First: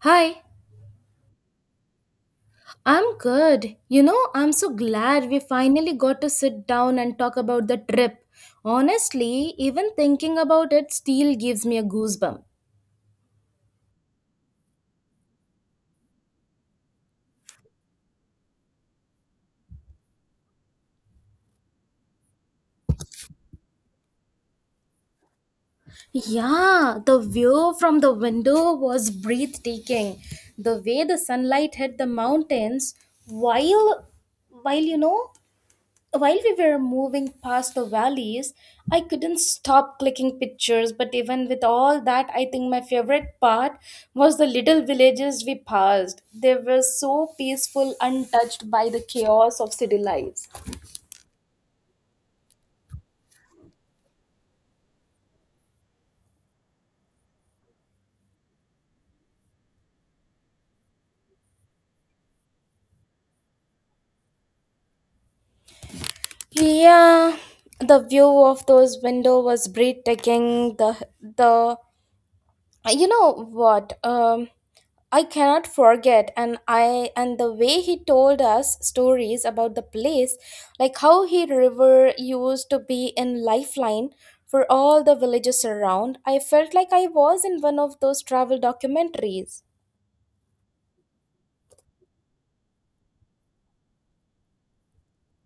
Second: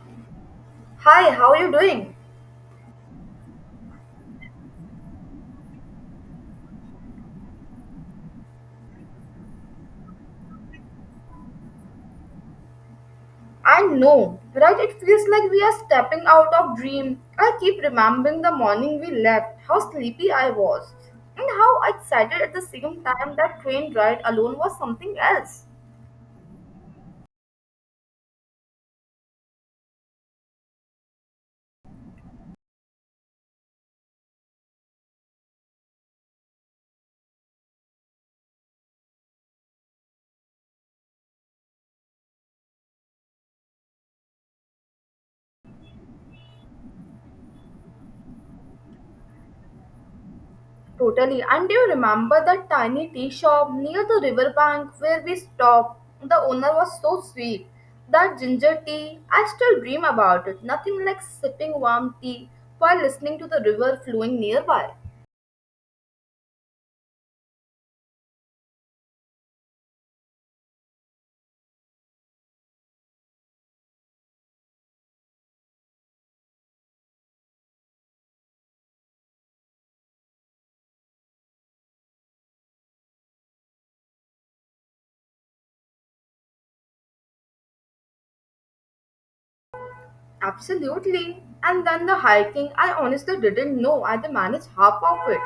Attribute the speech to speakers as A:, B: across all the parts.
A: Hi,
B: Hi, how are you doing?
A: I'm good. You know, I'm so glad we finally got to sit down and talk about the trip. Honestly, even thinking about it still gives me a goosebump.
B: I know, right? It feels like we are stepping out of dream. I keep remembering the morning we left, how sleepy I was, and how excited at the same time that train ride alone was something else.
A: Yeah, the view from the window was breathtaking. The way the sunlight hit the mountains while while While we were moving past the valleys, I couldn't stop clicking pictures. But even with all that, I think my favorite part was the little villages we passed. They were so peaceful, untouched by the chaos of city lives.
B: Totally. And do you remember that tiny tea shop near the riverbank where we stopped? The owner was so sweet. That ginger tea, I still dream about it. Nothing like sipping warm tea while listening to the river flowing nearby.
A: Yeah, the view of those window was breathtaking. The you know what? I cannot forget and I and the way he told us stories about the place, like how he river used to be in lifeline for all the villages around. I felt like I was in one of those travel documentaries.
B: Absolutely. And then the hiking, I honestly didn't know I could manage half of it.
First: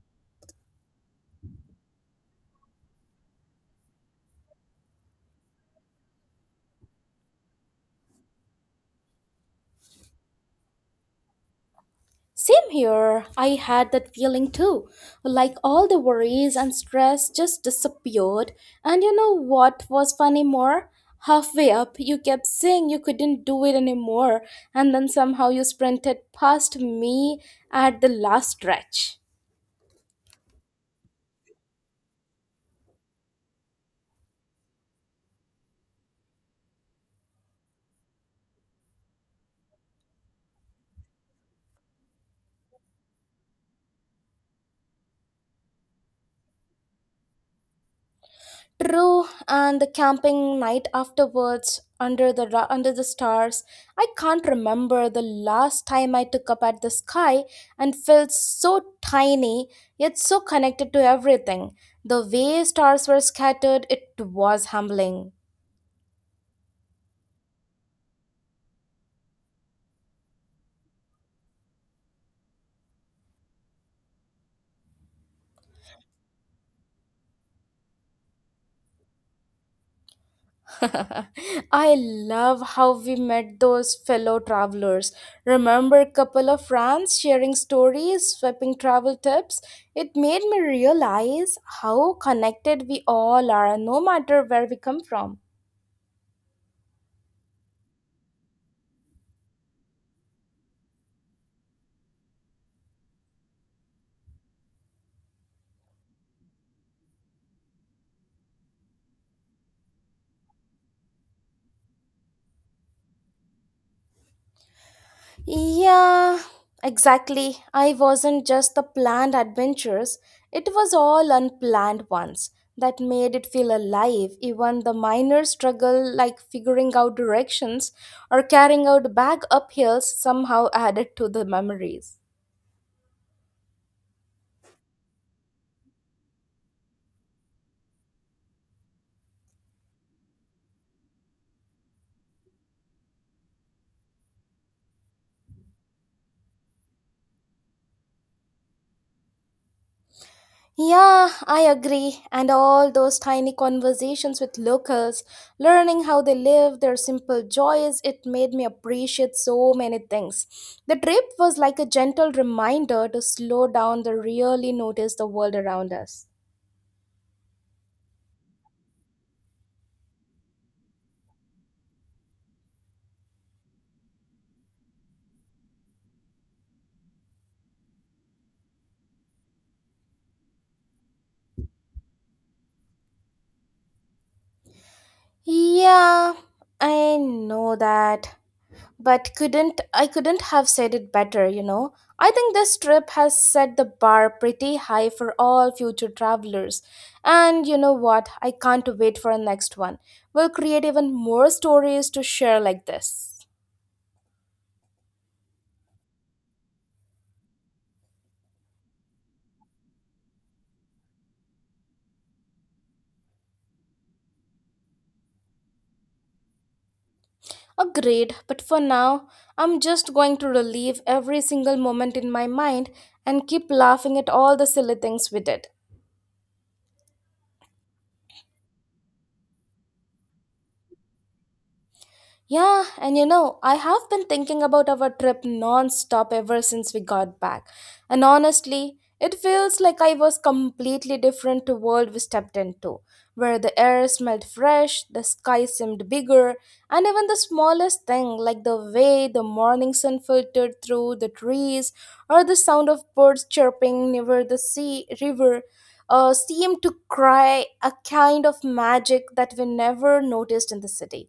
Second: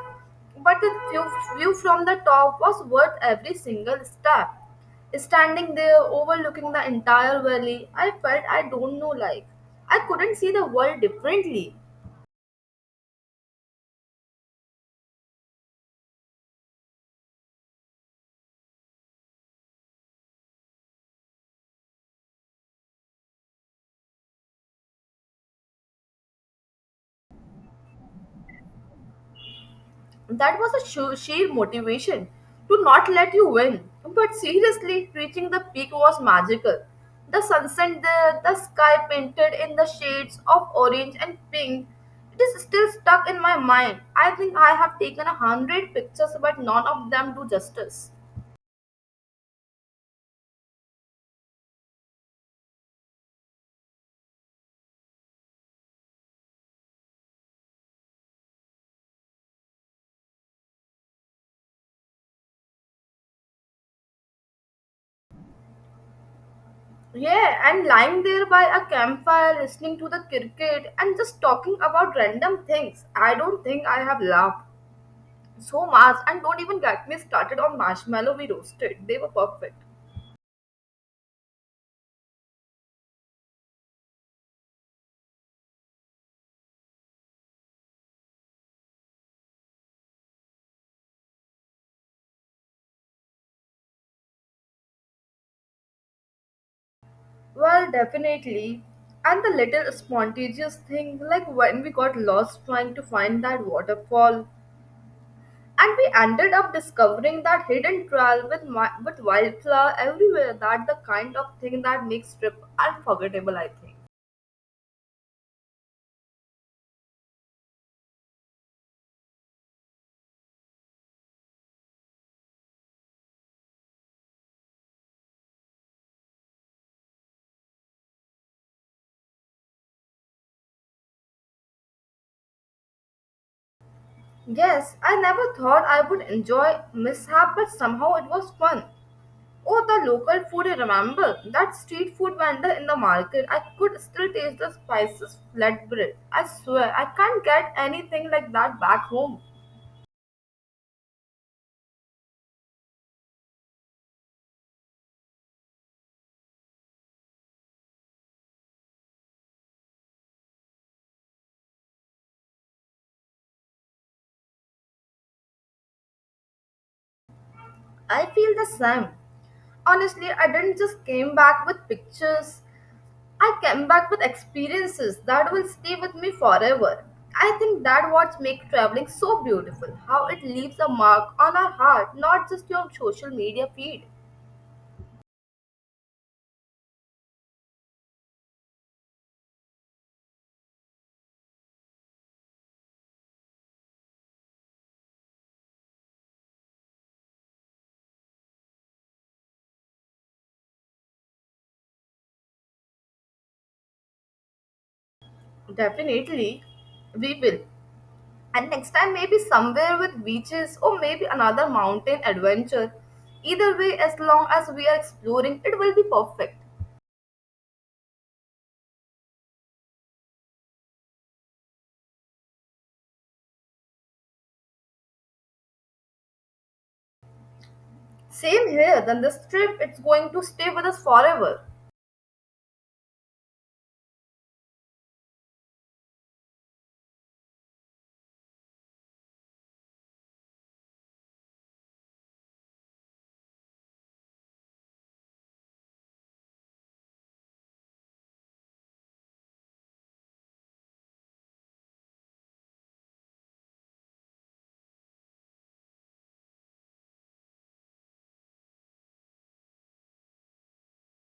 B: But the view from the top was worth every single step. Standing there overlooking the entire valley, I felt I don't know like I couldn't see the world differently.
A: Same here. I had that feeling too. Like all the worries and stress just disappeared. And you know what was funny more? Halfway up, you kept saying you couldn't do it anymore, and then somehow you sprinted past me at the last stretch.
B: That was a sheer motivation to not let you win. But seriously, reaching the peak was magical. The sunset there, the sky painted in the shades of orange and pink. It is still stuck in my mind. I think I have taken 100 pictures, but none of them do justice.
A: True, and the camping night afterwards under the stars. I can't remember the last time I took up at the sky and felt so tiny yet so connected to everything. The way stars were scattered, it was humbling.
B: Yeah, and lying there by a campfire, listening to the cricket, and just talking about random things. I don't think I have laughed so much, and don't even get me started on marshmallow we roasted. They were perfect.
A: I love how we met those fellow travelers. Remember couple of friends sharing stories, swapping travel tips? It made me realize how connected we all are no matter where we come from.
B: Well, definitely. And the little spontaneous thing, like when we got lost trying to find that waterfall, and we ended up discovering that hidden trail with with wildflower everywhere. That the kind of thing that makes trip unforgettable, I think.
A: Yeah, exactly. I wasn't just the planned adventures, it was all unplanned ones that made it feel alive. Even the minor struggle, like figuring out directions or carrying out bag up hills, somehow added to the memories.
B: Yes, I never thought I would enjoy mishap, but somehow it was fun. Oh, the local food, you remember? That street food vendor in the market. I could still taste the spices flatbread. I swear, I can't get anything like that back home.
A: Yeah, I agree. And all those tiny conversations with locals, learning how they live, their simple joys, it made me appreciate so many things. The trip was like a gentle reminder to slow down to really notice the world around us.
B: I feel the same. Honestly, I didn't just came back with pictures. I came back with experiences that will stay with me forever. I think that what makes traveling so beautiful, how it leaves a mark on our heart, not just your social media feed.
A: Yeah, I know that, but couldn't have said it better, you know. I think this trip has set the bar pretty high for all future travelers. And you know what? I can't wait for our next one. We'll create even more stories to share like this.
B: Definitely, we will. And next time, maybe somewhere with beaches or maybe another mountain adventure. Either way, as long as we are exploring, it will be perfect.
A: Agreed, but for now, I'm just going to relive every single moment in my mind and keep laughing at all the silly things we did.
B: Same here, then this trip it's going to stay with us forever.
A: Yeah, and you know, I have been thinking about our trip non-stop ever since we got back. And honestly, it feels like I was completely different to world we stepped into, where the air smelled fresh, the sky seemed bigger, and even the smallest thing like the way the morning sun filtered through the trees or the sound of birds chirping near the sea river seemed to cry a kind of magic that we never noticed in the city.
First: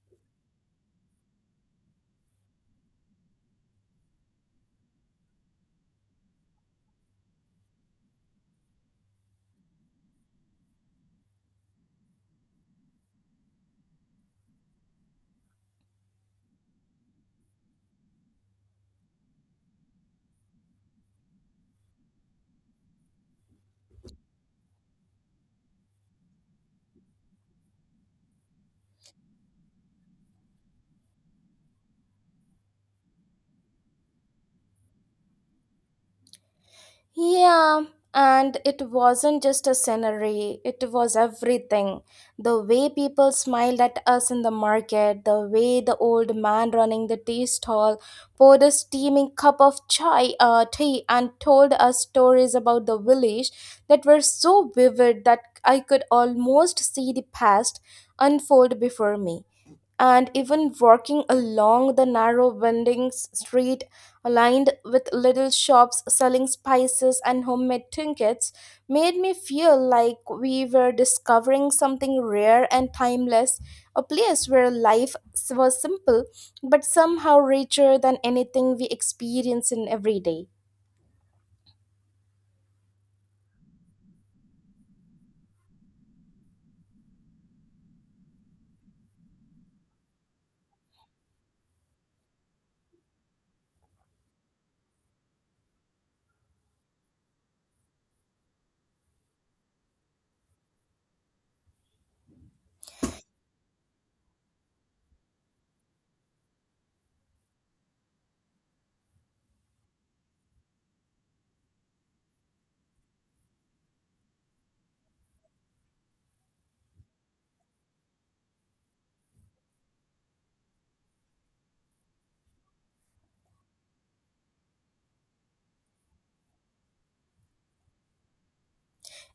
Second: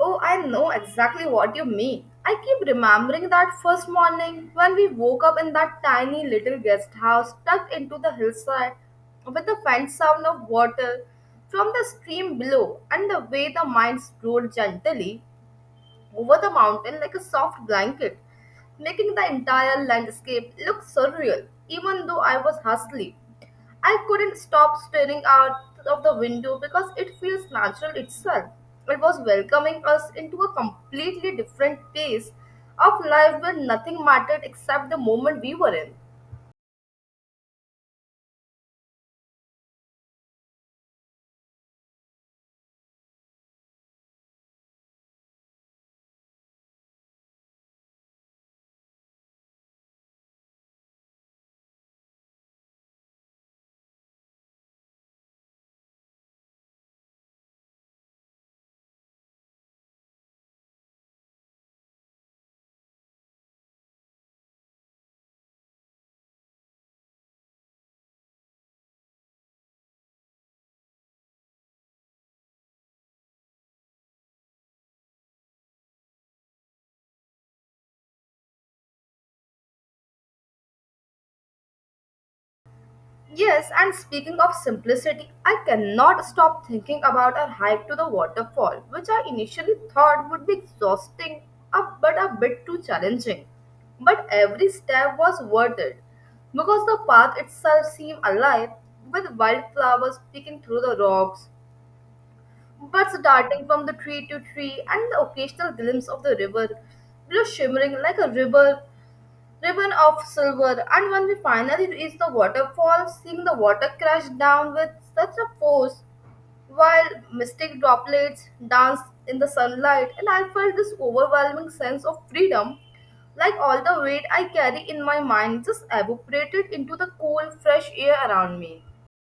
B: Oh, I know exactly what you mean. I keep remembering that first morning when we woke up in that tiny little guest house tucked into the hillside with the faint sound of water from the stream below and the way the mind flowed gently over the mountain like a soft blanket, making the entire landscape look surreal, even though I was hustling. I couldn't stop staring out of the window because it feels natural itself. It was welcoming us into a completely different pace of life where nothing mattered except the moment we were in.
A: Yeah, and it wasn't just a scenery, it was everything. The way people smiled at us in the market, the way the old man running the tea stall poured a steaming cup of chai, tea, and told us stories about the village that were so vivid that I could almost see the past unfold before me, and even walking along the narrow winding street lined with little shops selling spices and homemade trinkets made me feel like we were discovering something rare and timeless, a place where life was simple but somehow richer than anything we experience in every day.
B: Yes, and speaking of simplicity, I cannot stop thinking about our hike to the waterfall, which I initially thought would be exhausting, but a bit too challenging. But every step was worth it because the path itself seemed alive with wildflowers peeking through the rocks, birds darting from the tree to tree, and the occasional glimpse of the river below shimmering like a river ribbon of silver, and when we finally reached the waterfall, seeing the water crash down with such a force while mystic droplets danced in the sunlight, and I felt this overwhelming sense of freedom. Like all the weight I carry in my mind just evaporated into the cool, fresh air around me.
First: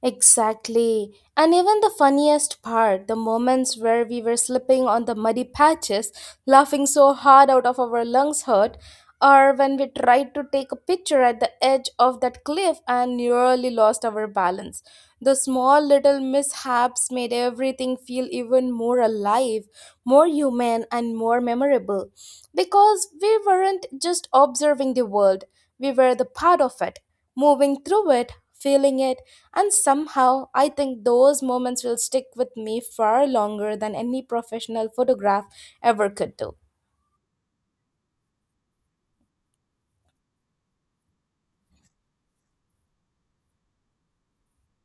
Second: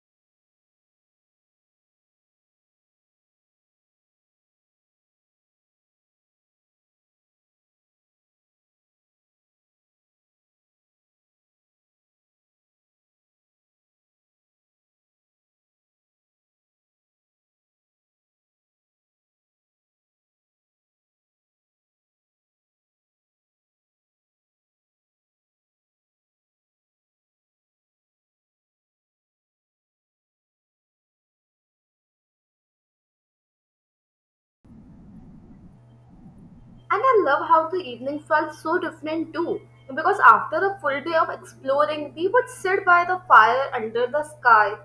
A: Exactly. And even the funniest part, the moments where we were slipping on the muddy patches, laughing so hard out of our lungs hurt, or when we tried to take a picture at the edge of that cliff and nearly lost our balance. The small little mishaps made everything feel even more alive, more human, and more memorable. Because we weren't just observing the world, we were the part of it, moving through it, feeling it, and somehow, I think those moments will stick with me far longer than any professional photograph ever could do.
B: And I love how the evening felt so different too. Because after a full day of exploring, we would sit by the fire under the sky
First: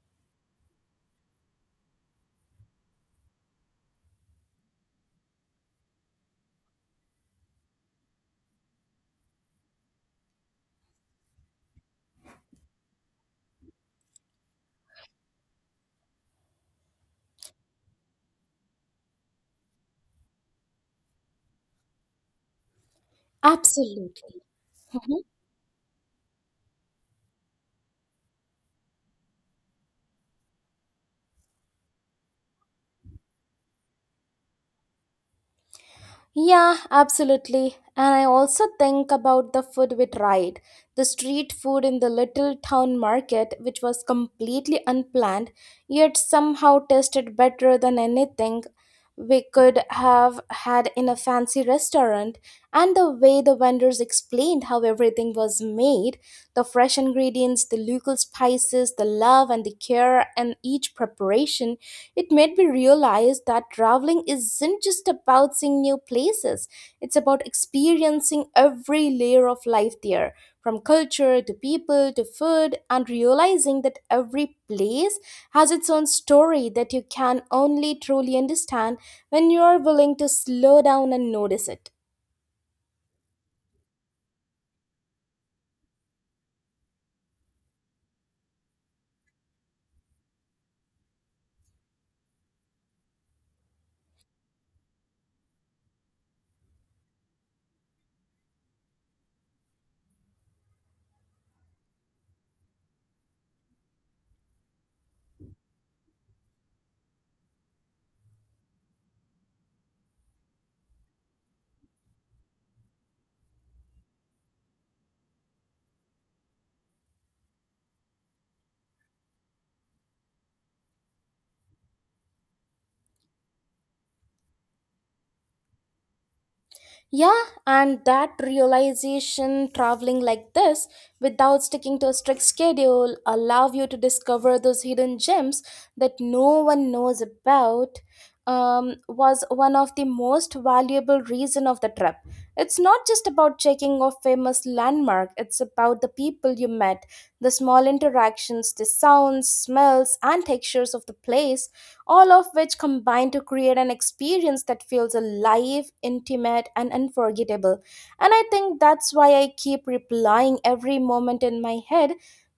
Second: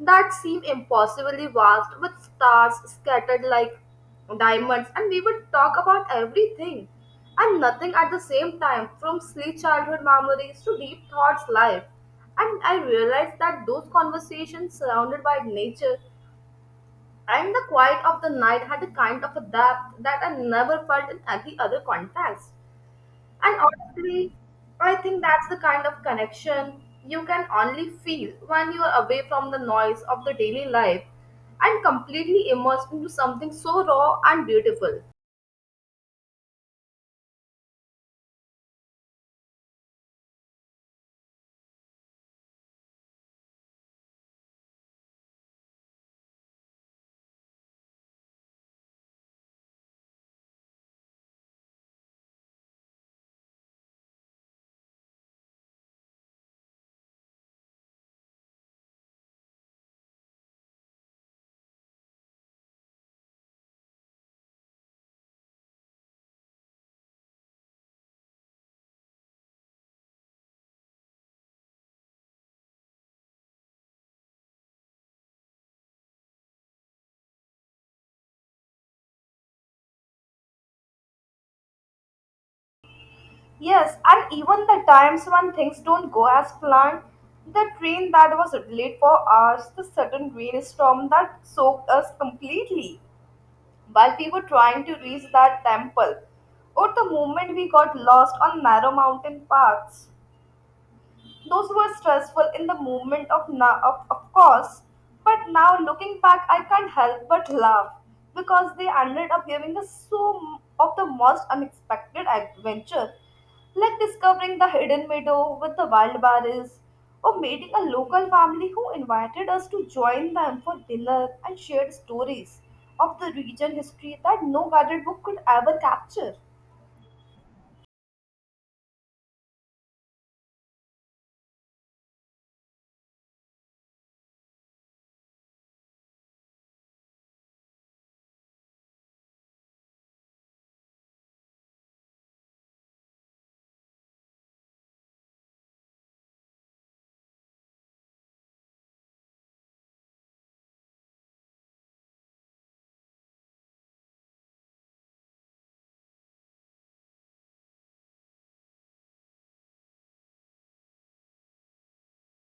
B: that seemed impossibly vast with stars scattered like diamonds, and we would talk about everything and nothing at the same time from silly childhood memories to deep thoughts life. And I realized that those conversations surrounded by nature and the quiet of the night had a kind of a depth that I never felt in any other context. And honestly,
A: Absolutely.
B: I think
A: Mhm.
B: that's the kind of connection you can only feel when you are away from the noise of the daily life and completely immersed into something so raw and beautiful.
A: Yeah, absolutely. And I also think about the food we tried. The street food in the little town market, which was completely unplanned, yet somehow tasted better than anything we could have had in a fancy restaurant, and the way the vendors explained how everything was made, the fresh ingredients, the local spices, the love and the care in each preparation, it made me realize that traveling isn't just about seeing new places, it's about experiencing every layer of life there. From culture to people to food, and realizing that every place has its own story that you can only truly understand when you are willing to slow down and notice it.
B: Yes, and even the times when things don't go as planned, the train that was late for hours, the sudden rainstorm that soaked us completely while we were trying to reach that temple, or the moment we got lost on narrow mountain paths. Those were stressful in the moment of now, of course, but now looking back, I can't help but laugh because they ended up giving us so of the most unexpected adventure, like discovering the hidden meadow with the wild berries, or meeting a local family who invited us to join them for dinner and shared stories of the region history that no guided book could ever capture.
A: Yeah, and that realization, traveling like this without sticking to a strict schedule allow you to discover those hidden gems that no one knows about, was one of the most valuable reason of the trip. It's not just about checking off famous landmark, it's about the people you met, the small interactions, the sounds, smells and textures of the place, all of which combine to create an experience that feels alive, intimate, and unforgettable. And I think that's why I keep replaying every moment in my head,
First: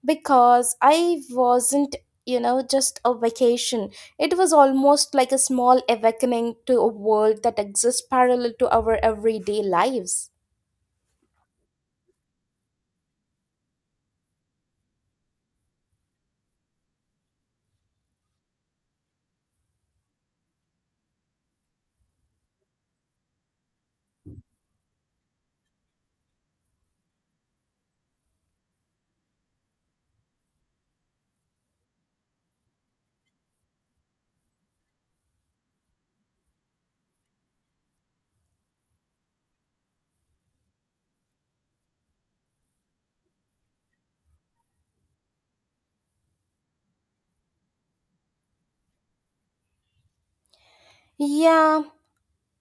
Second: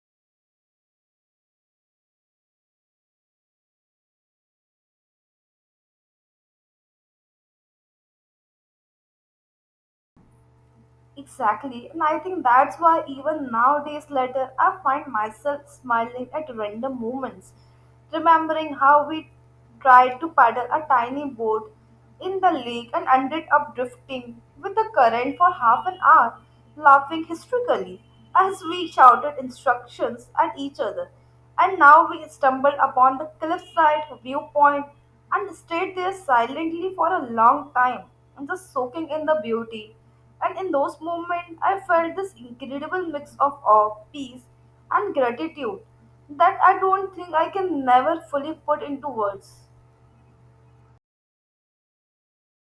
A: because I wasn't, you know, just a vacation. It was almost like a small awakening to a world that exists parallel to our everyday lives.
B: Exactly, and I think that's why even nowadays later I find myself smiling at random moments, remembering how we tried to paddle a tiny boat in the lake and ended up drifting with the current for half an hour, laughing hysterically as we shouted instructions at each other. And now we stumbled upon the cliffside viewpoint and stayed there silently for a long time, just soaking in the beauty and in those moments, I felt this incredible mix of awe, peace, and gratitude that I don't think I can never fully put into words.
A: Yeah,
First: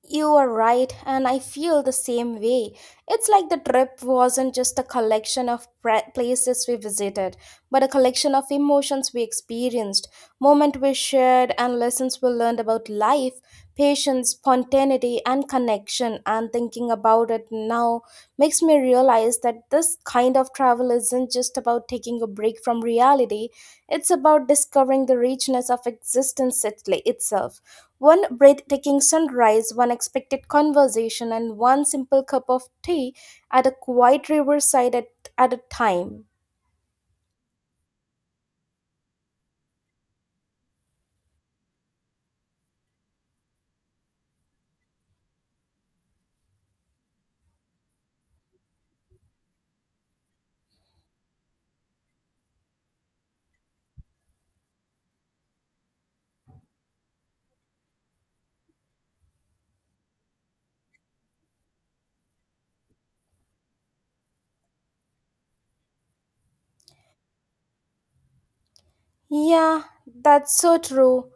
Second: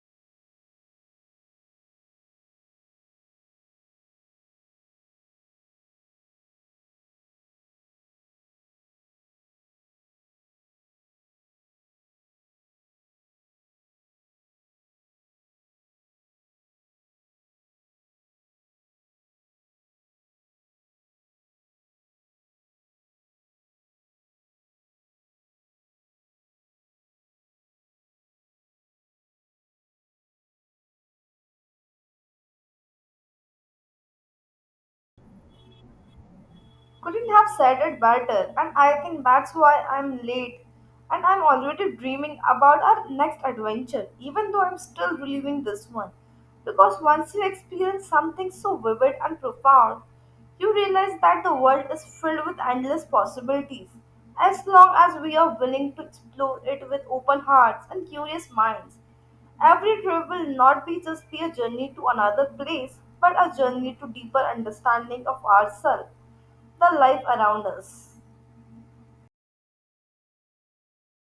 A: you are right, and I feel the same way. It's like the trip wasn't just a collection of places we visited, but a collection of emotions we experienced, moments we shared, and lessons we learned about life, patience, spontaneity, and connection. And thinking about it now makes me realize that this kind of travel isn't just about taking a break from reality, it's about discovering the richness of existence itself. One breathtaking sunrise, one expected conversation, and one simple cup of tea at a quiet riverside at a time.
B: Couldn't have said it better, and I think that's why I'm late. And I'm already dreaming about our next adventure, even though I'm still reliving this one. Because once you experience something so vivid and profound, you realize that the world is filled with endless possibilities, as long as we are willing to explore it with open hearts and curious minds. Every trip will not be just be a journey to another place, but a journey to deeper understanding of ourselves the life around us.
A: Yeah, that's so true.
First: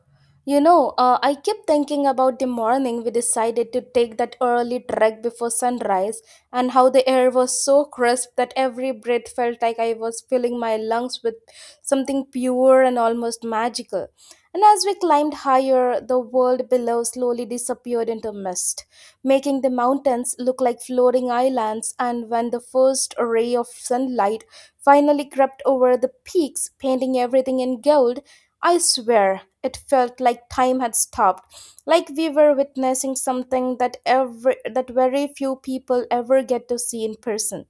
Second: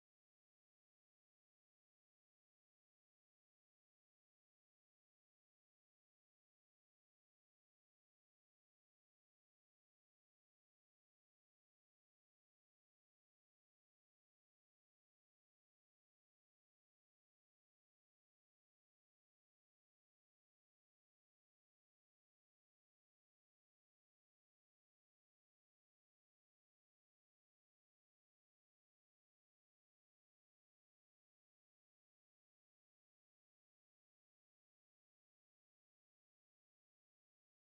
A: You know, I keep thinking about the morning we decided to take that early trek before sunrise and how the air was so crisp that every breath felt like I was filling my lungs with something pure and almost magical. And as we climbed higher, the world below slowly disappeared into mist, making the mountains look like floating islands. And when the first ray of sunlight finally crept over the peaks, painting everything in gold, I swear it felt like time had stopped, like we were witnessing something that every that very few people ever get to see in person.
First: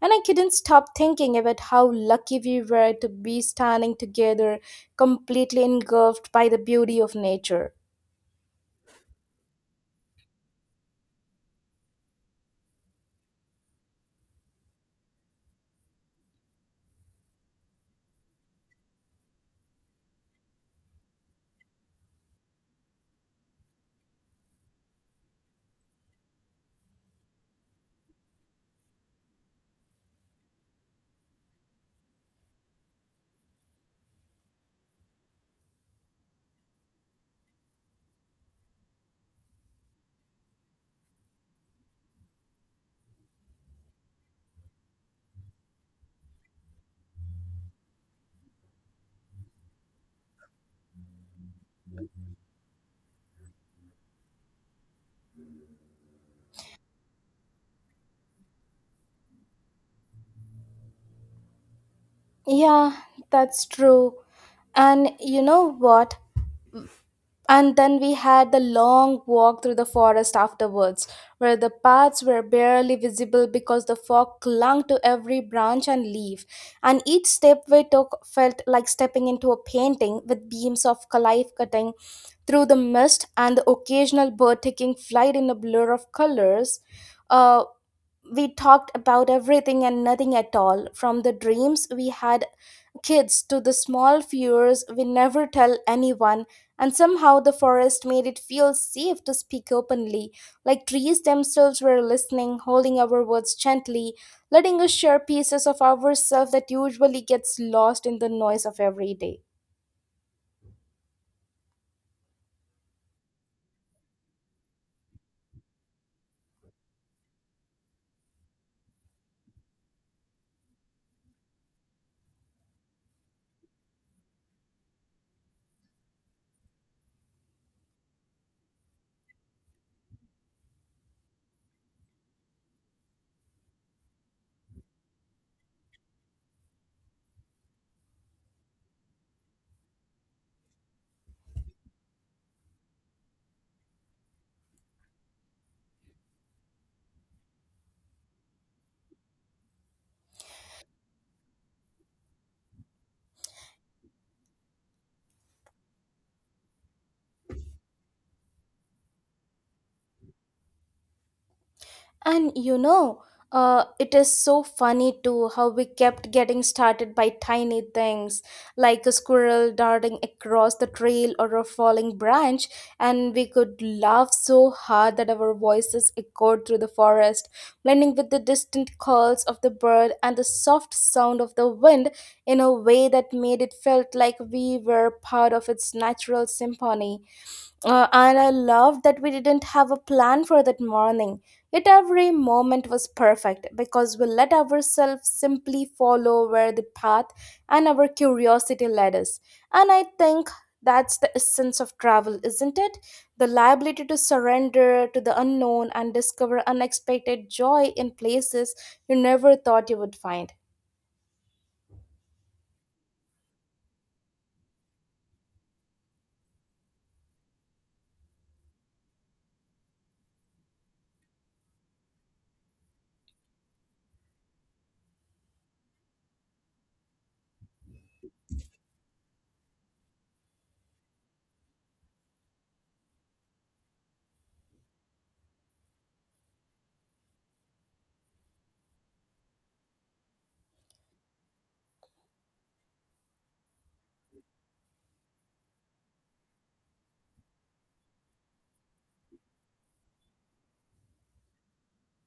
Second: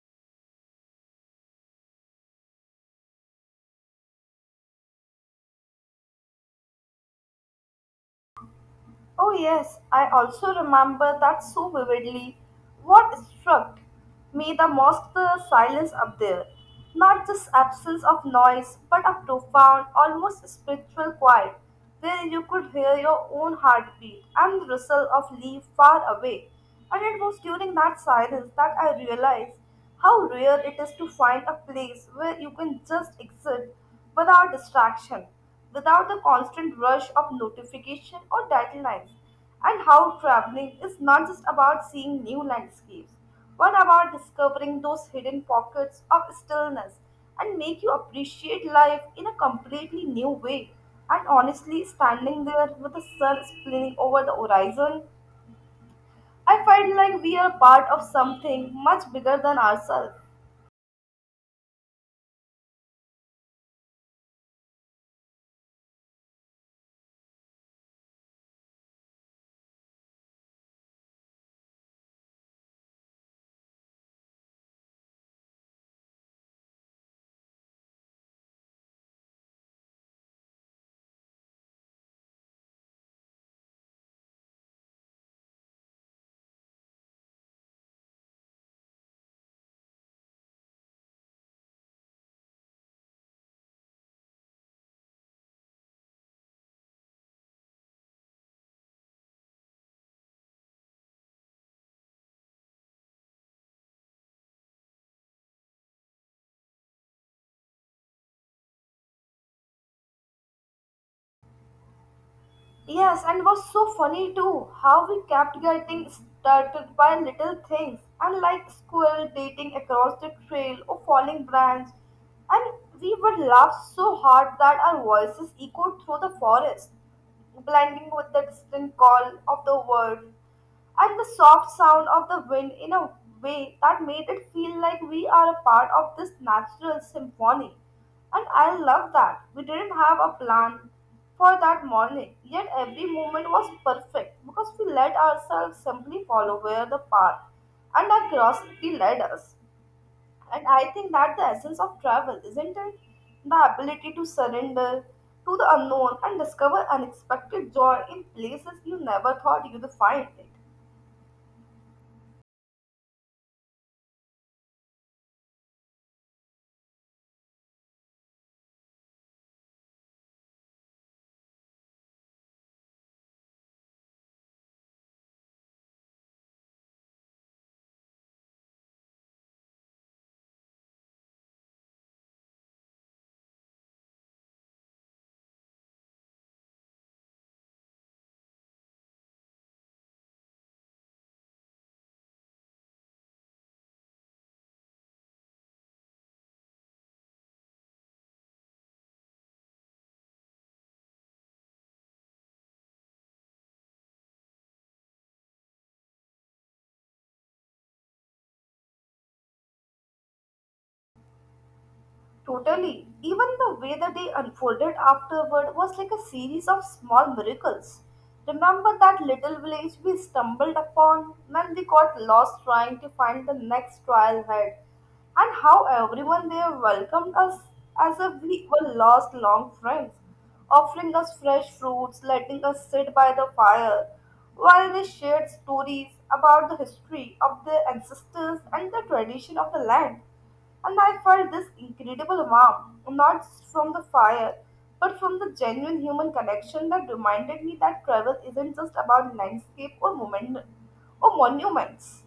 A: And I couldn't stop thinking about how lucky we were to be standing together, completely engulfed by the beauty of nature.
B: Oh, yes, I also remember that so vividly. What struck me the most the silence up there. Not just absence of noise, but a profound, almost spiritual quiet, where you could hear your own heartbeat and the rustle of leaves far away. And it was during that silence that I realized how rare it is to find a place where you can just exist without distraction, without the constant rush of notification or deadlines, and how traveling is not just about seeing new landscapes, but about discovering those hidden pockets of stillness and make you appreciate life in a completely new way. And honestly, standing there with the sun spilling over the horizon, I felt like we are part of something much bigger than ourselves.
A: Yeah, that's true. And you know what? And then we had the long walk through the forest afterwards, where the paths were barely visible because the fog clung to every branch and leaf, and each step we took felt like stepping into a painting with beams of life cutting through the mist and the occasional bird taking flight in a blur of colors. Uh, we talked about everything and nothing at all, from the dreams we had kids to the small fears we never tell anyone, and somehow the forest made it feel safe to speak openly, like trees themselves were listening, holding our words gently, letting us share pieces of ourselves that usually gets lost in the noise of every day.
B: Yes, and was so funny too how we kept getting startled by little things, and like squirrel dating across the trail or falling branch, and we would laugh so hard that our voices echoed through the forest, blending with the distant call of the bird and the soft sound of the wind in a way that made it feel like we are a part of this natural symphony. And I love that. We didn't have a plan for that morning, yet every moment was perfect because we let ourselves simply follow where the path and our curiosity led us. And I think that the essence of travel, isn't it? The ability to surrender to the unknown and discover unexpected joy in places you never thought you'd find it.
A: And you know, it is so funny too how we kept getting started by tiny things like a squirrel darting across the trail or a falling branch, and we could laugh so hard that our voices echoed through the forest, blending with the distant calls of the bird and the soft sound of the wind in a way that made it felt like we were part of its natural symphony. And I love that we didn't have a plan for that morning. Yet every moment was perfect because we let ourselves simply follow where the path and our curiosity led us. And I think that's the essence of travel, isn't it? The liability to surrender to the unknown and discover unexpected joy in places you never thought you would find.
B: Totally. Even the way the day unfolded afterward was like a series of small miracles. Remember that little village we stumbled upon when we got lost trying to find the next trial head, and how everyone there welcomed us as if we were lost long friends, offering us fresh fruits, letting us sit by the fire, while they shared stories about the history of their ancestors and the tradition of the land. And I felt this incredible warmth, not just from the fire, but from the genuine human connection that reminded me that travel isn't just about landscape or moment or monuments.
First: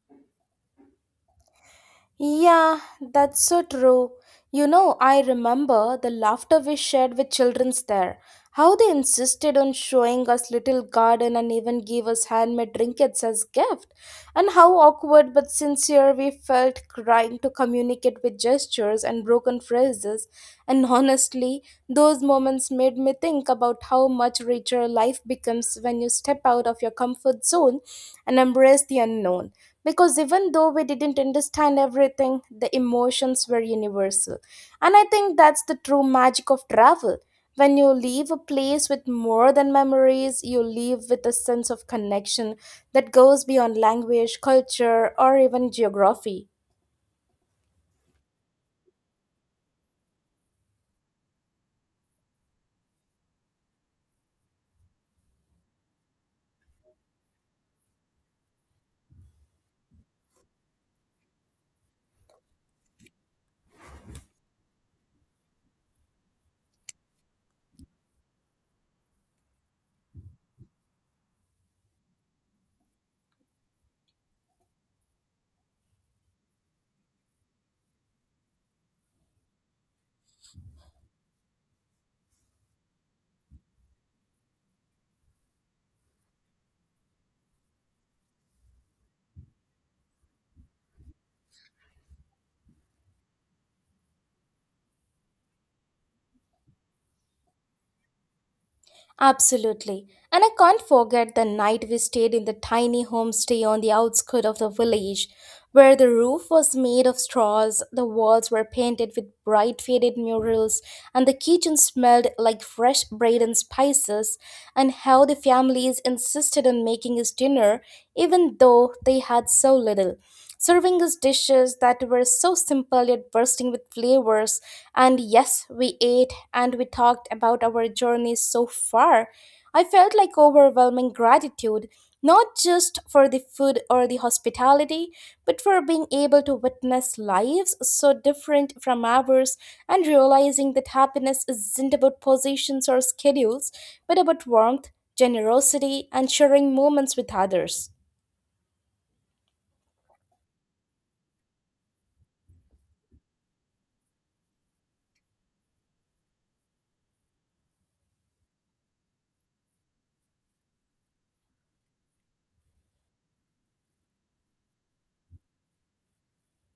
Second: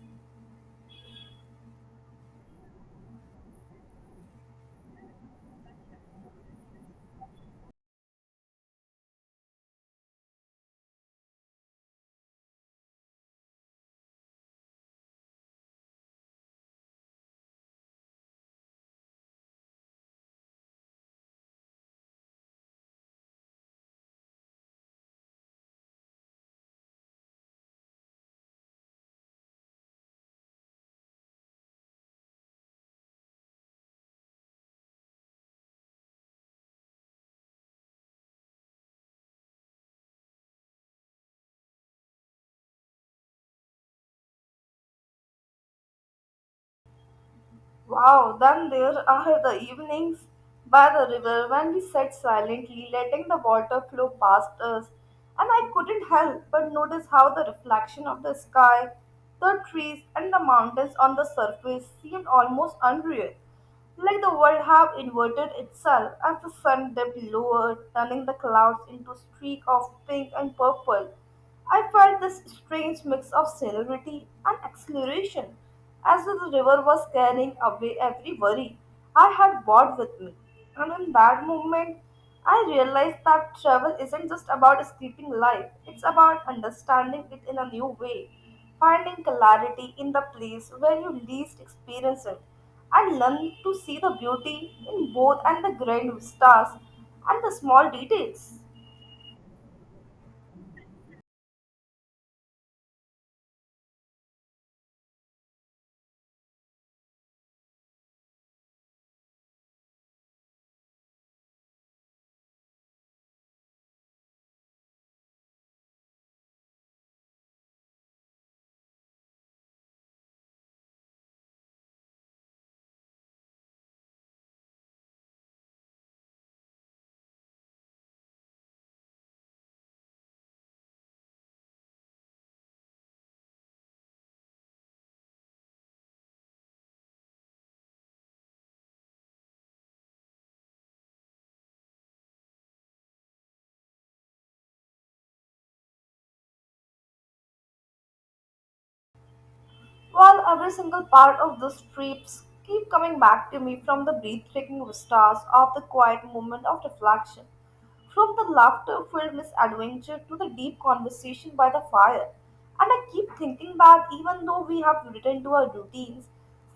A: Yeah, that's so true. You know, I remember the laughter we shared with children's there. How they insisted on showing us little garden and even gave us handmade trinkets as gift. And how awkward but sincere we felt trying to communicate with gestures and broken phrases. And honestly, those moments made me think about how much richer life becomes when you step out of your comfort zone and embrace the unknown, because even though we didn't understand everything, the emotions were universal. And I think that's the true magic of travel. When you leave a place with more than memories, you leave with a sense of connection that goes beyond language, culture, or even geography.
B: Wow, then there are the evenings by the river when we sat silently, letting the water flow past us, and I couldn't help but notice how the reflection of the sky, the trees, and the mountains on the surface seemed almost unreal, like the world have inverted itself as the sun dipped lower, turning the clouds into a streak of pink and purple. I felt this strange mix of celerity and exhilaration, as though the river was carrying away every worry I had brought with me. And in that moment, I realized that travel isn't just about escaping life, it's about understanding it in a new way finding clarity in the place where you least experience it, and learn to see the beauty in both and the grand stars and the small details.
A: Absolutely. And I can't forget the night we stayed in the tiny homestay on the outskirts of the village, where the roof was made of straws, the walls were painted with bright faded murals, and the kitchen smelled like fresh bread and spices, and how the families insisted on making us dinner even though they had so little, serving us dishes that were so simple yet bursting with flavors. And yes, we ate and we talked about our journeys so far. I felt like overwhelming gratitude, not just for the food or the hospitality, but for being able to witness lives so different from ours and realizing that happiness isn't about positions or schedules, but about warmth, generosity, and sharing moments with others.
B: While every single part of those trips keep coming back to me, from the breathtaking vistas of the quiet moment of reflection, from the laughter-filled misadventure to the deep conversation by the fire. And I keep thinking that even though we have returned to our routines,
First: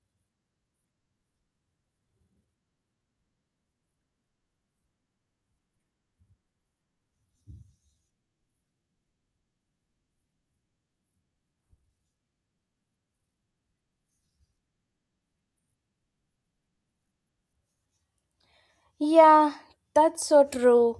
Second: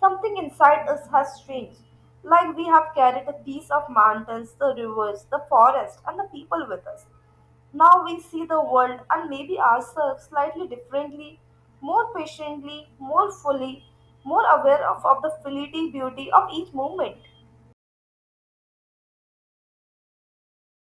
B: something inside us has changed. Like we have carried a piece of mountains, the rivers, the forest, and the people with us, now we see the world and maybe ourselves slightly differently, more patiently, more fully, more aware of the fleeting beauty of each moment.
A: Yeah, that's so true.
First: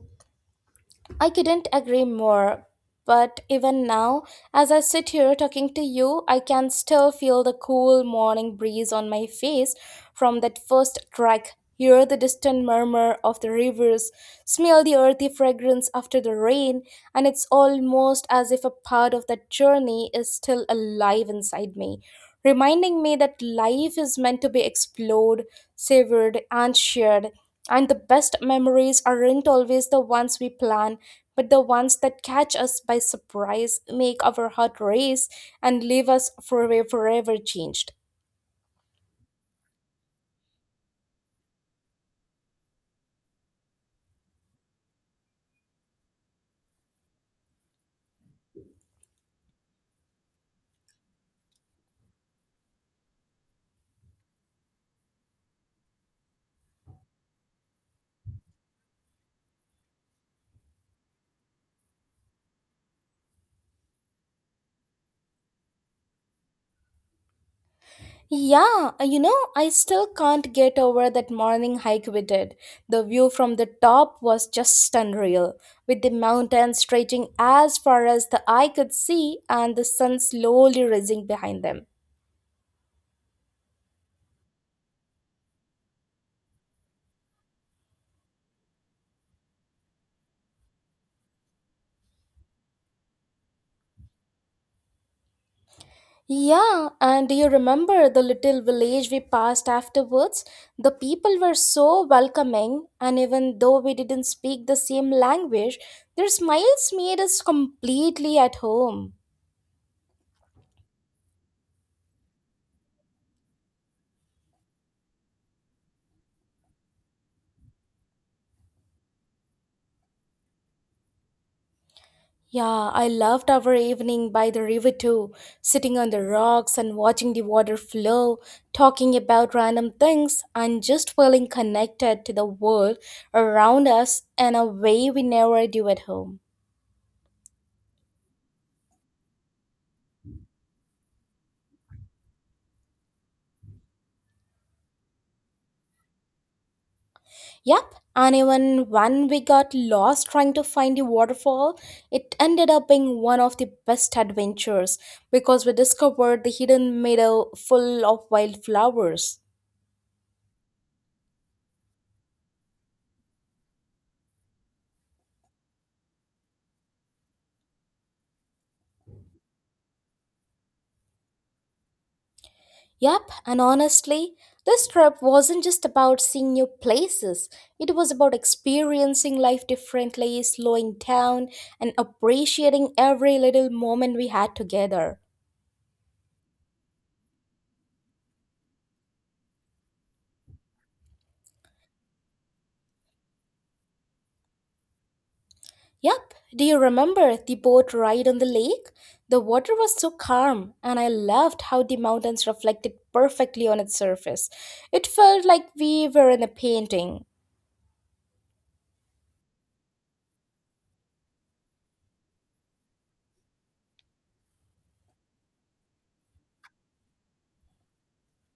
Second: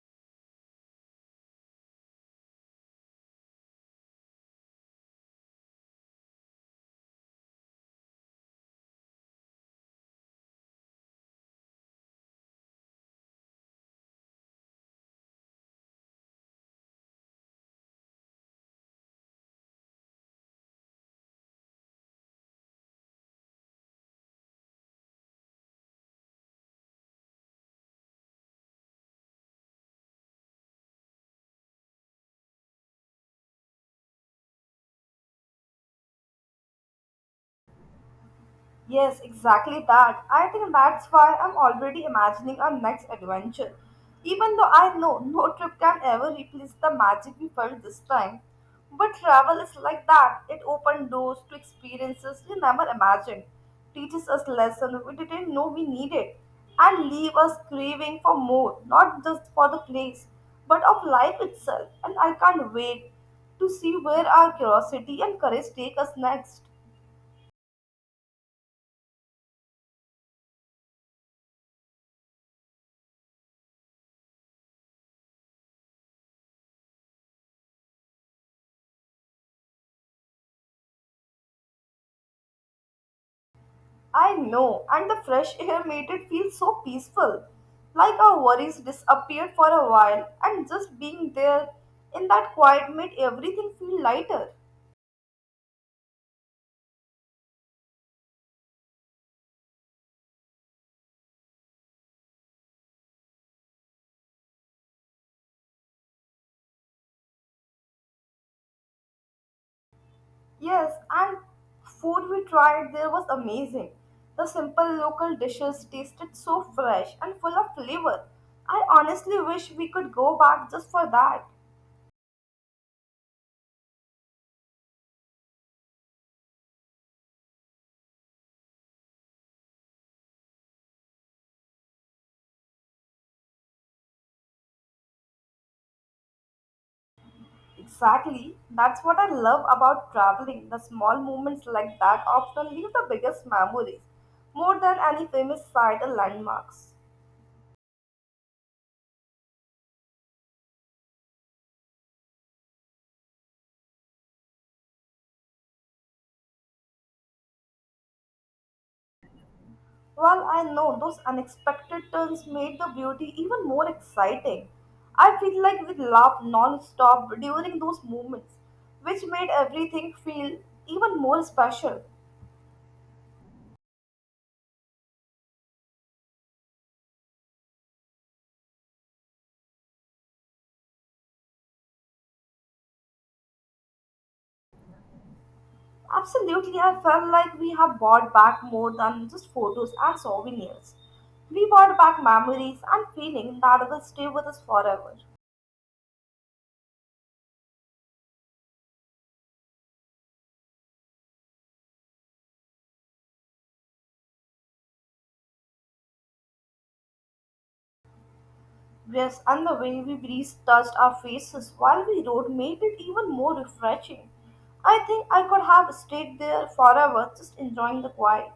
A: I couldn't agree more. But even now, as I sit here talking to you, I can still feel the cool morning breeze on my face from that first crack, hear the distant murmur of the rivers, smell the earthy fragrance after the rain, and it's almost as if a part of that journey is still alive inside me, reminding me that life is meant to be explored, savored, and shared. And the best memories aren't always the ones we plan, but the ones that catch us by surprise, make our heart race, and leave us forever changed.
B: Yes, exactly that. I think that's why I'm already imagining our next adventure. Even though I know no trip can ever replace the magic we felt this time. But travel is like that. It opened doors to experiences we never imagined, teaches us lessons we didn't know we needed, and leave us craving for more, not just for the place, but of life itself. And I can't wait to see where our curiosity and courage take us next.
A: Yeah, you know, I still can't get over that morning hike we did. The view from the top was just unreal, with the mountains stretching as far as the eye could see and the sun slowly rising behind them.
B: I know, and the fresh air made it feel so peaceful. Like our worries disappeared for a while, and just being there in that quiet made everything feel lighter.
A: Yeah, and do you remember the little village we passed afterwards? The people were so welcoming, and even though we didn't speak the same language, their smiles made us completely at home.
B: Yes, and food we tried there was amazing. The simple local dishes tasted so fresh and full of flavor. I honestly wish we could go back just for that.
A: Yeah, I loved our evening by the river too, sitting on the rocks and watching the water flow, talking about random things, and just feeling connected to the world around us in a way we never do at home.
B: Exactly. That's what I love about traveling. The small moments like that often leave the biggest memories, more than any famous sight or landmarks.
A: Yep, and even when we got lost trying to find the waterfall, it ended up being one of the best adventures because we discovered the hidden meadow full of wildflowers.
B: Well, I know those unexpected turns made the beauty even more exciting. I feel like we laughed non-stop during those moments, which made everything feel even more special.
A: Yep, and honestly, this trip wasn't just about seeing new places. It was about experiencing life differently, slowing down, and appreciating every little moment we had together.
B: Absolutely, I felt like we have bought back more than just photos and souvenirs. We bought back memories and feelings that will stay with us forever.
A: Yep, do you remember the boat ride on the lake? The water was so calm, and I loved how the mountains reflected perfectly on its surface. It felt like we were in a painting.
B: Yes, and the way we breeze touched our faces while we rode made it even more refreshing. I think I could have stayed there forever just enjoying the quiet.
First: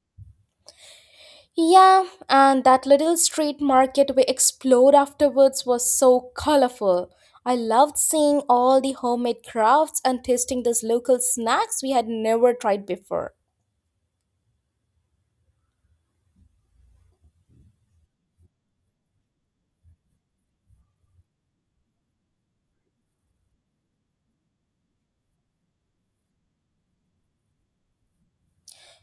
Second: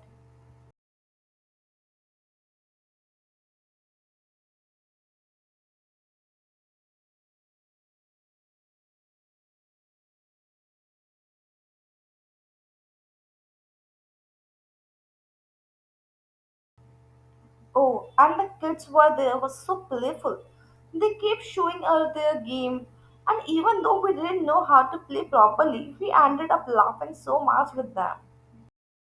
A: Yeah, and that little street market we explored afterwards was so colorful. I loved seeing all the homemade crafts and tasting those local snacks we had never tried before.
B: Oh, and the kids were there were so playful. They kept showing us their game, and even though we didn't know how to play properly, we ended up laughing so much with them.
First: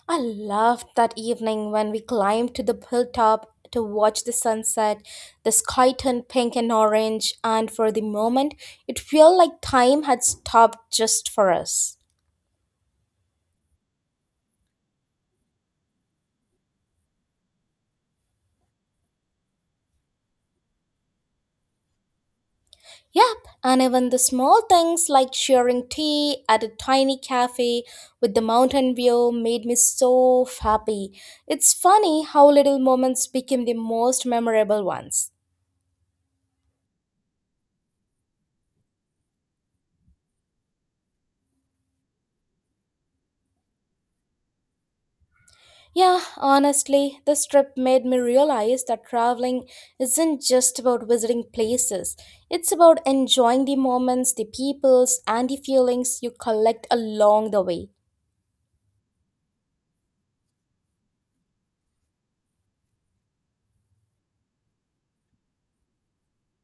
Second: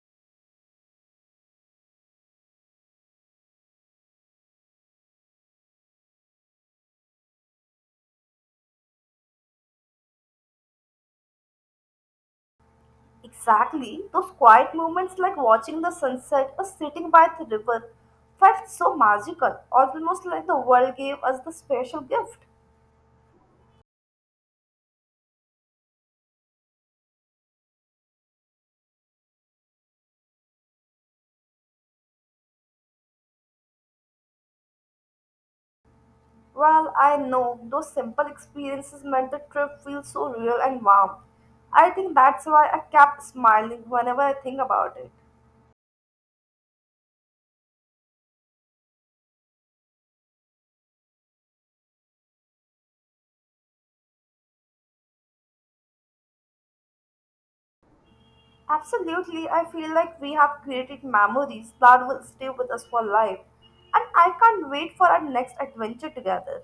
A: I loved that evening when we climbed to the hilltop to watch the sunset. The sky turned pink and orange, and for the moment, it felt like time had stopped just for us.
B: Exactly. Those quiet moments like watching the sunset or sitting by the river felt so magical, almost like the world gave us the special gift.
A: Yep, and even the small things like sharing tea at a tiny cafe with the mountain view made me so happy. It's funny how little moments became the most memorable ones.
B: Well, I know those simple experiences made the trip feel so real and warm. I think that's why I kept smiling whenever I think about it.
A: Yeah, honestly, this trip made me realize that traveling isn't just about visiting places. It's about enjoying the moments, the peoples, and the feelings you collect along the way.
B: Absolutely, I feel like we have created memories that will stay with us for life, and I can't wait for our next adventure together.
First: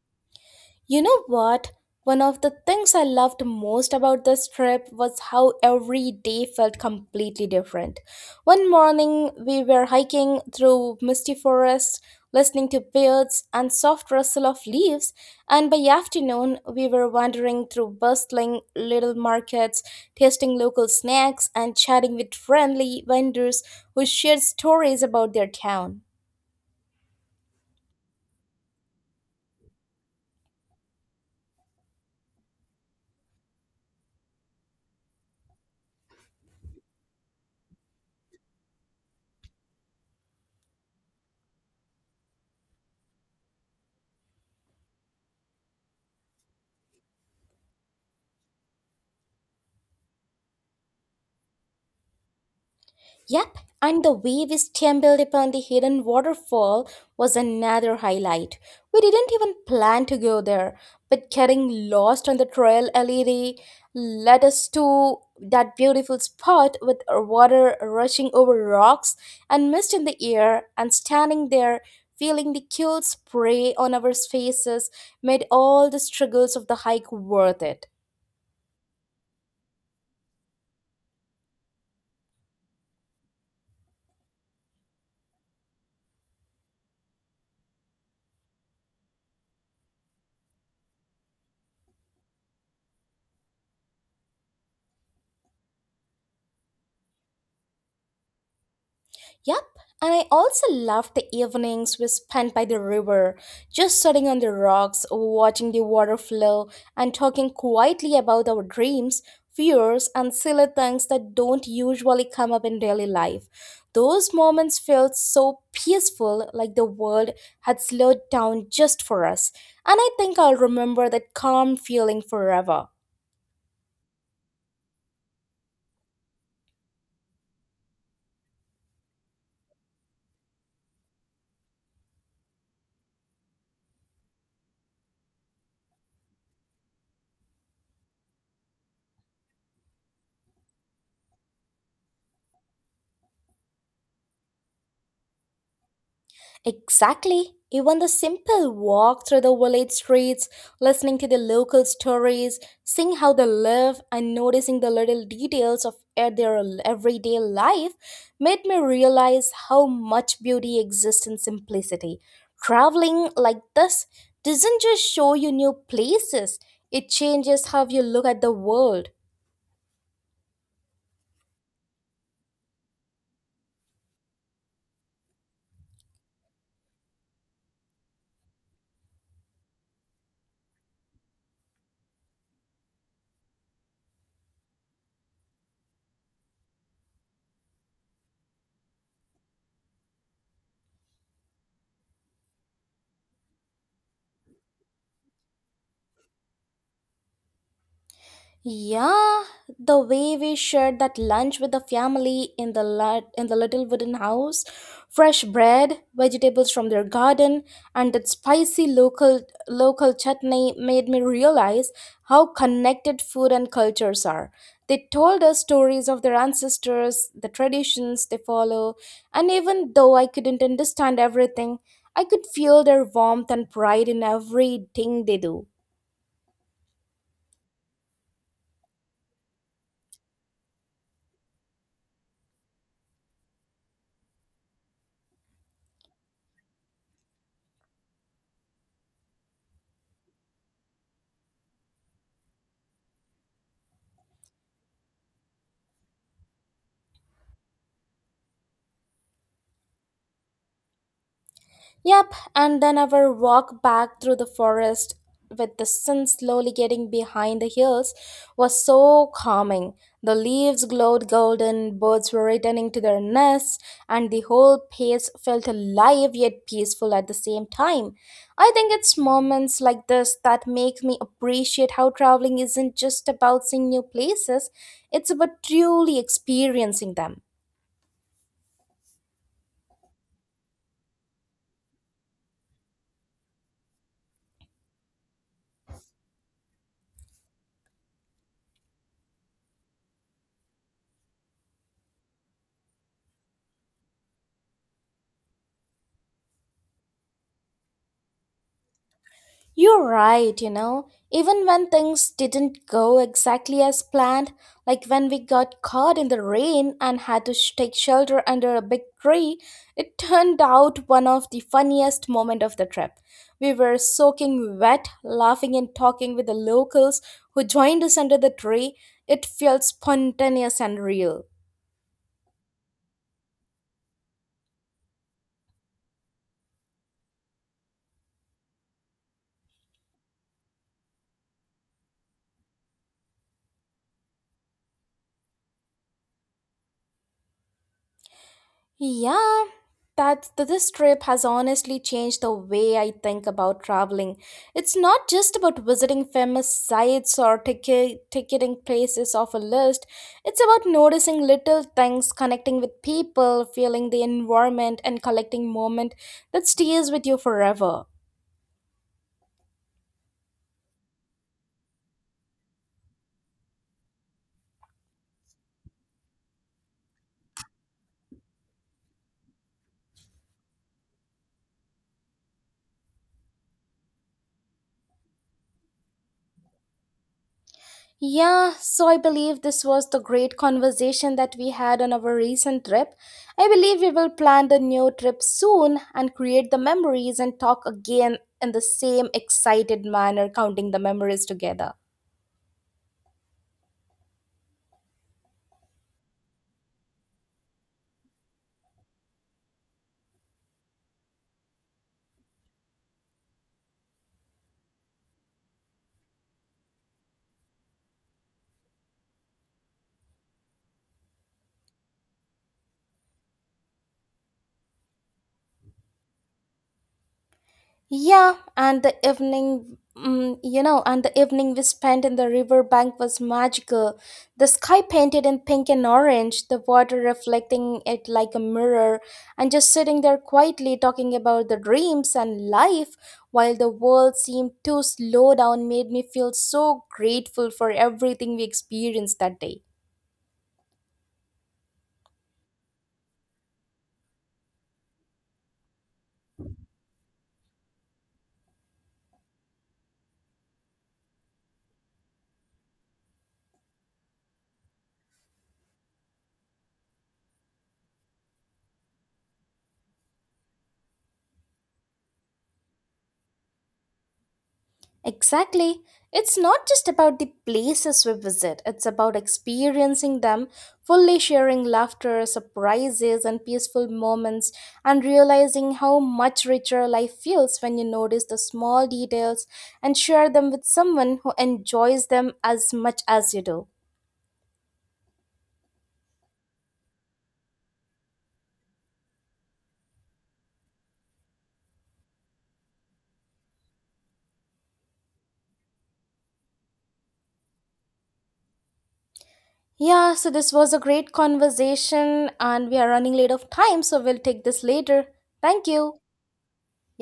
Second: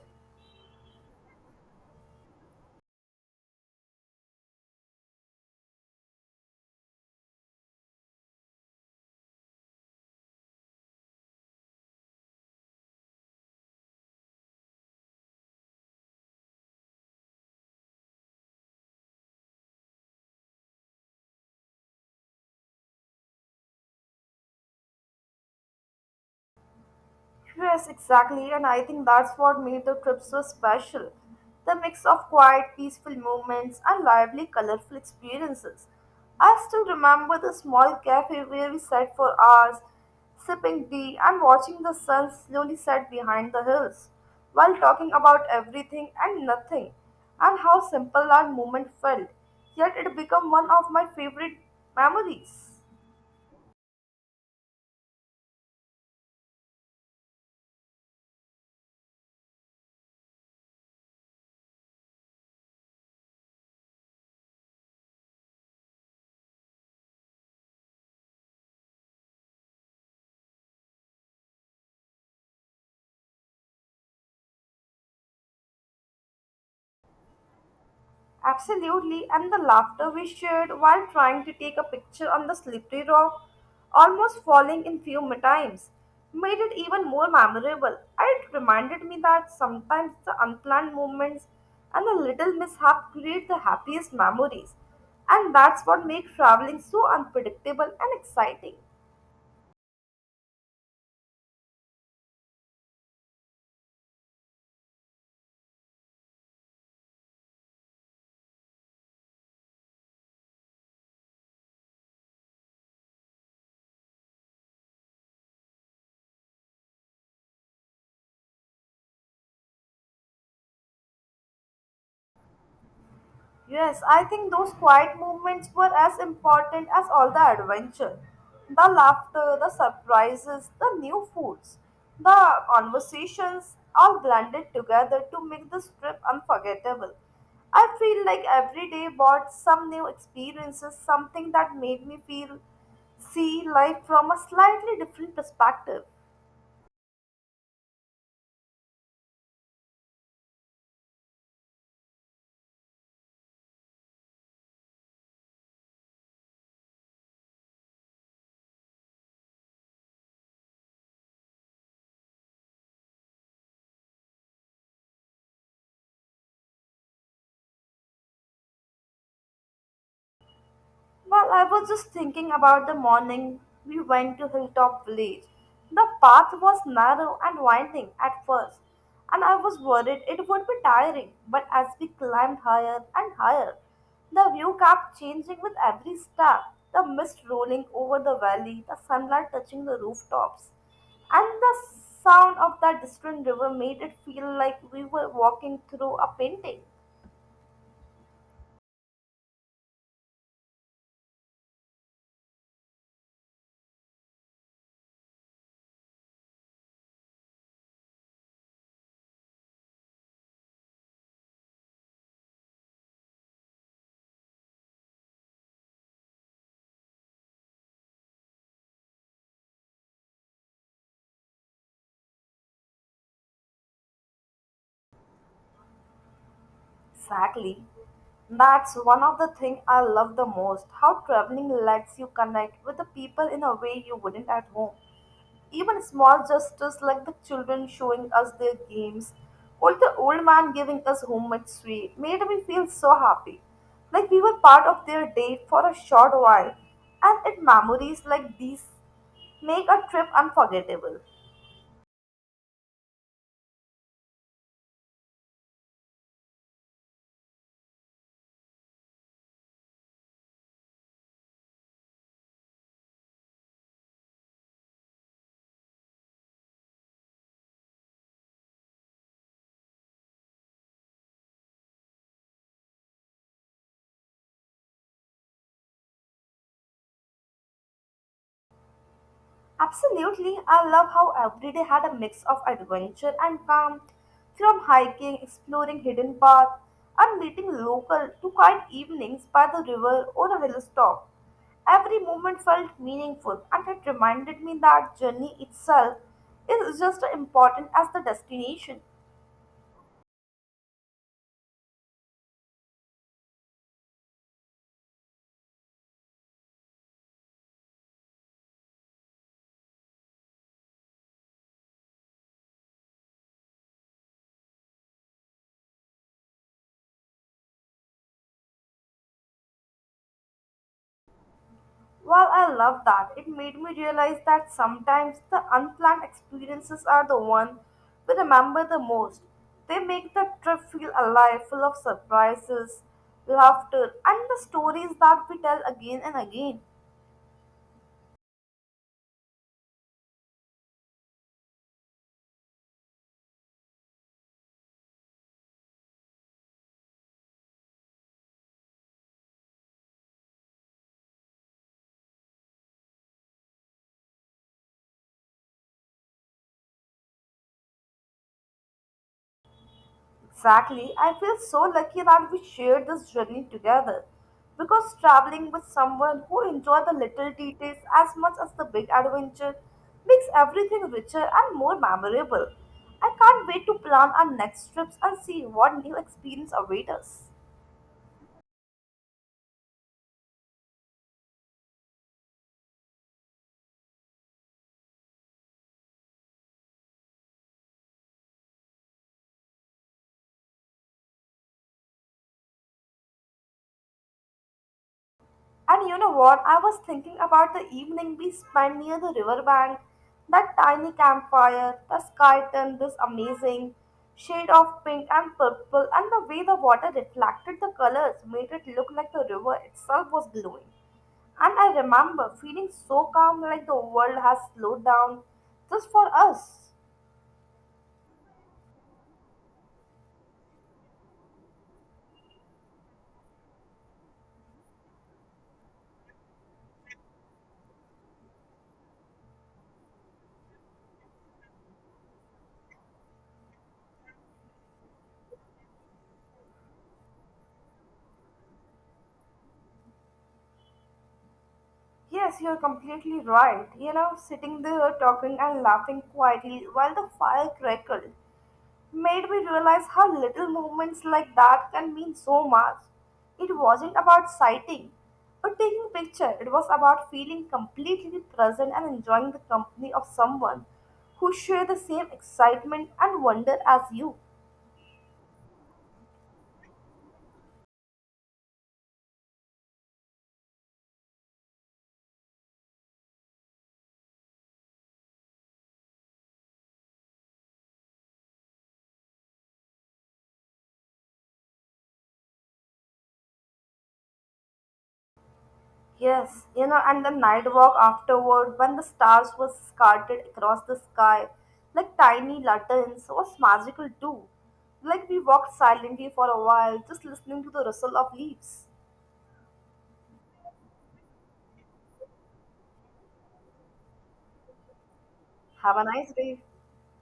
A: You know what? One of the things I loved most about this trip was how every day felt completely different. One morning, we were hiking through misty forests, listening to birds and soft rustle of leaves, and by afternoon, we were wandering through bustling little markets, tasting local snacks and chatting with friendly vendors who shared stories about their town.
B: Yes, exactly, and I think that's what made the trip so special. The mix of quiet, peaceful moments and lively, colorful experiences. I still remember the small cafe where we sat for hours, sipping tea and watching the sun slowly set behind the hills, while talking about everything and nothing, and how simple that moment felt. Yet it became one of my favorite memories.
A: Yep, and the way we stumbled upon the hidden waterfall was another highlight. We didn't even plan to go there, but getting lost on the trail led us to that beautiful spot with water rushing over rocks and mist in the air, and standing there feeling the cool spray on our faces made all the struggles of the hike worth it.
B: Absolutely, and the laughter we shared while trying to take a picture on the slippery rock, almost falling in few times, made it even more memorable. It reminded me that sometimes the unplanned moments and the little mishap create the happiest memories, and that's what makes traveling so unpredictable and exciting.
A: Yep, and I also loved the evenings we spent by the river, just sitting on the rocks, watching the water flow, and talking quietly about our dreams, fears, and silly things that don't usually come up in daily life. Those moments felt so peaceful, like the world had slowed down just for us, and I think I'll remember that calm feeling forever.
B: Yes, I think those quiet moments were as important as all the adventure. The laughter, the surprises, the new foods, the conversations all blended together to make this trip unforgettable. I feel like every day brought some new experiences, something that made me feel see life from a slightly different perspective.
A: Exactly. Even the simple walk through the village streets, listening to the local stories, seeing how they live, and noticing the little details of their everyday life made me realize how much beauty exists in simplicity. Traveling like this doesn't just show you new places, it changes how you look at the world.
B: Well, I was just thinking about the morning we went to Hilltop Village. The path was narrow and winding at first, and I was worried it would be tiring. But as we climbed higher and higher, the view kept changing with every step, the mist rolling over the valley, the sunlight touching the rooftops, and the sound of that distant river made it feel like we were walking through a painting.
A: Yeah, the way we shared that lunch with the family in the little wooden house, fresh bread, vegetables from their garden, and that spicy local chutney made me realize how connected food and cultures are. They told us stories of their ancestors, the traditions they follow, and even though I couldn't understand everything, I could feel their warmth and pride in everything they do.
B: Exactly. That's one of the things I love the most, how traveling lets you connect with the people in a way you wouldn't at home. Even small gestures like the children showing us their games or the old man giving us homemade sweet made me feel so happy. Like we were part of their day for a short while, and it memories like these make a trip unforgettable.
A: Yep, and then our walk back through the forest with the sun slowly getting behind the hills was so calming. The leaves glowed golden, birds were returning to their nests, and the whole place felt alive yet peaceful at the same time. I think it's moments like this that make me appreciate how traveling isn't just about seeing new places, it's about truly experiencing them.
B: Absolutely, I love how every day had a mix of adventure and calm, from hiking, exploring hidden paths, and meeting local to quiet evenings by the river or a hilltop. Every moment felt meaningful, and it reminded me that journey itself is just as important as the destination.
A: You're right, you know. Even when things didn't go exactly as planned, like when we got caught in the rain and had to take shelter under a big tree, it turned out one of the funniest moments of the trip. We were soaking wet, laughing and talking with the locals who joined us under the tree. It felt spontaneous and real.
B: Well, I love that. It made me realize that sometimes the unplanned experiences are the one we remember the most. They make the trip feel alive, full of surprises, laughter, and the stories that we tell again and again.
A: Yeah, this trip has honestly changed the way I think about traveling. It's not just about visiting famous sites or ticketing places off a list. It's about noticing little things, connecting with people, feeling the environment, and collecting moment that stays with you forever.
B: Exactly. I feel so lucky that we shared this journey together because traveling with someone who enjoys the little details as much as the big adventure makes everything richer and more memorable. I can't wait to plan our next trips and see what new experience await us.
A: Yeah, so I believe this was the great conversation that we had on our recent trip. I believe we will plan the new trip soon and create the memories and talk again in the same excited manner, counting the memories together.
B: And you know what? I was thinking about the evening we spent near the riverbank, that tiny campfire, the sky turned this amazing shade of pink and purple, and the way the water reflected the colors made it look like the river itself was glowing. And I remember feeling so calm, like the world has slowed down just for us.
A: Yeah, and the evening, and the evening we spent in the river bank was magical. The sky painted in pink and orange, the water reflecting it like a mirror, and just sitting there quietly talking about the dreams and life while the world seemed to slow down made me feel so grateful for everything we experienced that day.
B: Yes, you're completely right. You know, sitting there talking and laughing quietly while the fire crackled made me realize how little moments like that can mean so much. It wasn't about sighting or taking picture. It was about feeling completely present and enjoying the company of someone who shared the same excitement and wonder as you.
A: Exactly. It's not just about the places we visit, it's about experiencing them, fully sharing laughter, surprises, and peaceful moments, and realizing how much richer life feels when you notice the small details and share them with someone who enjoys them as much as you do.
B: Yes, you know, and the night walk afterward when the stars were scattered across the sky like tiny lanterns was magical too. Like we walked silently for a while, just listening to the rustle of leaves.
A: Yeah, so this was a great conversation, and we are running late of time, so we'll take this later. Thank
B: Have a
A: you.
B: nice day.
A: Yeah,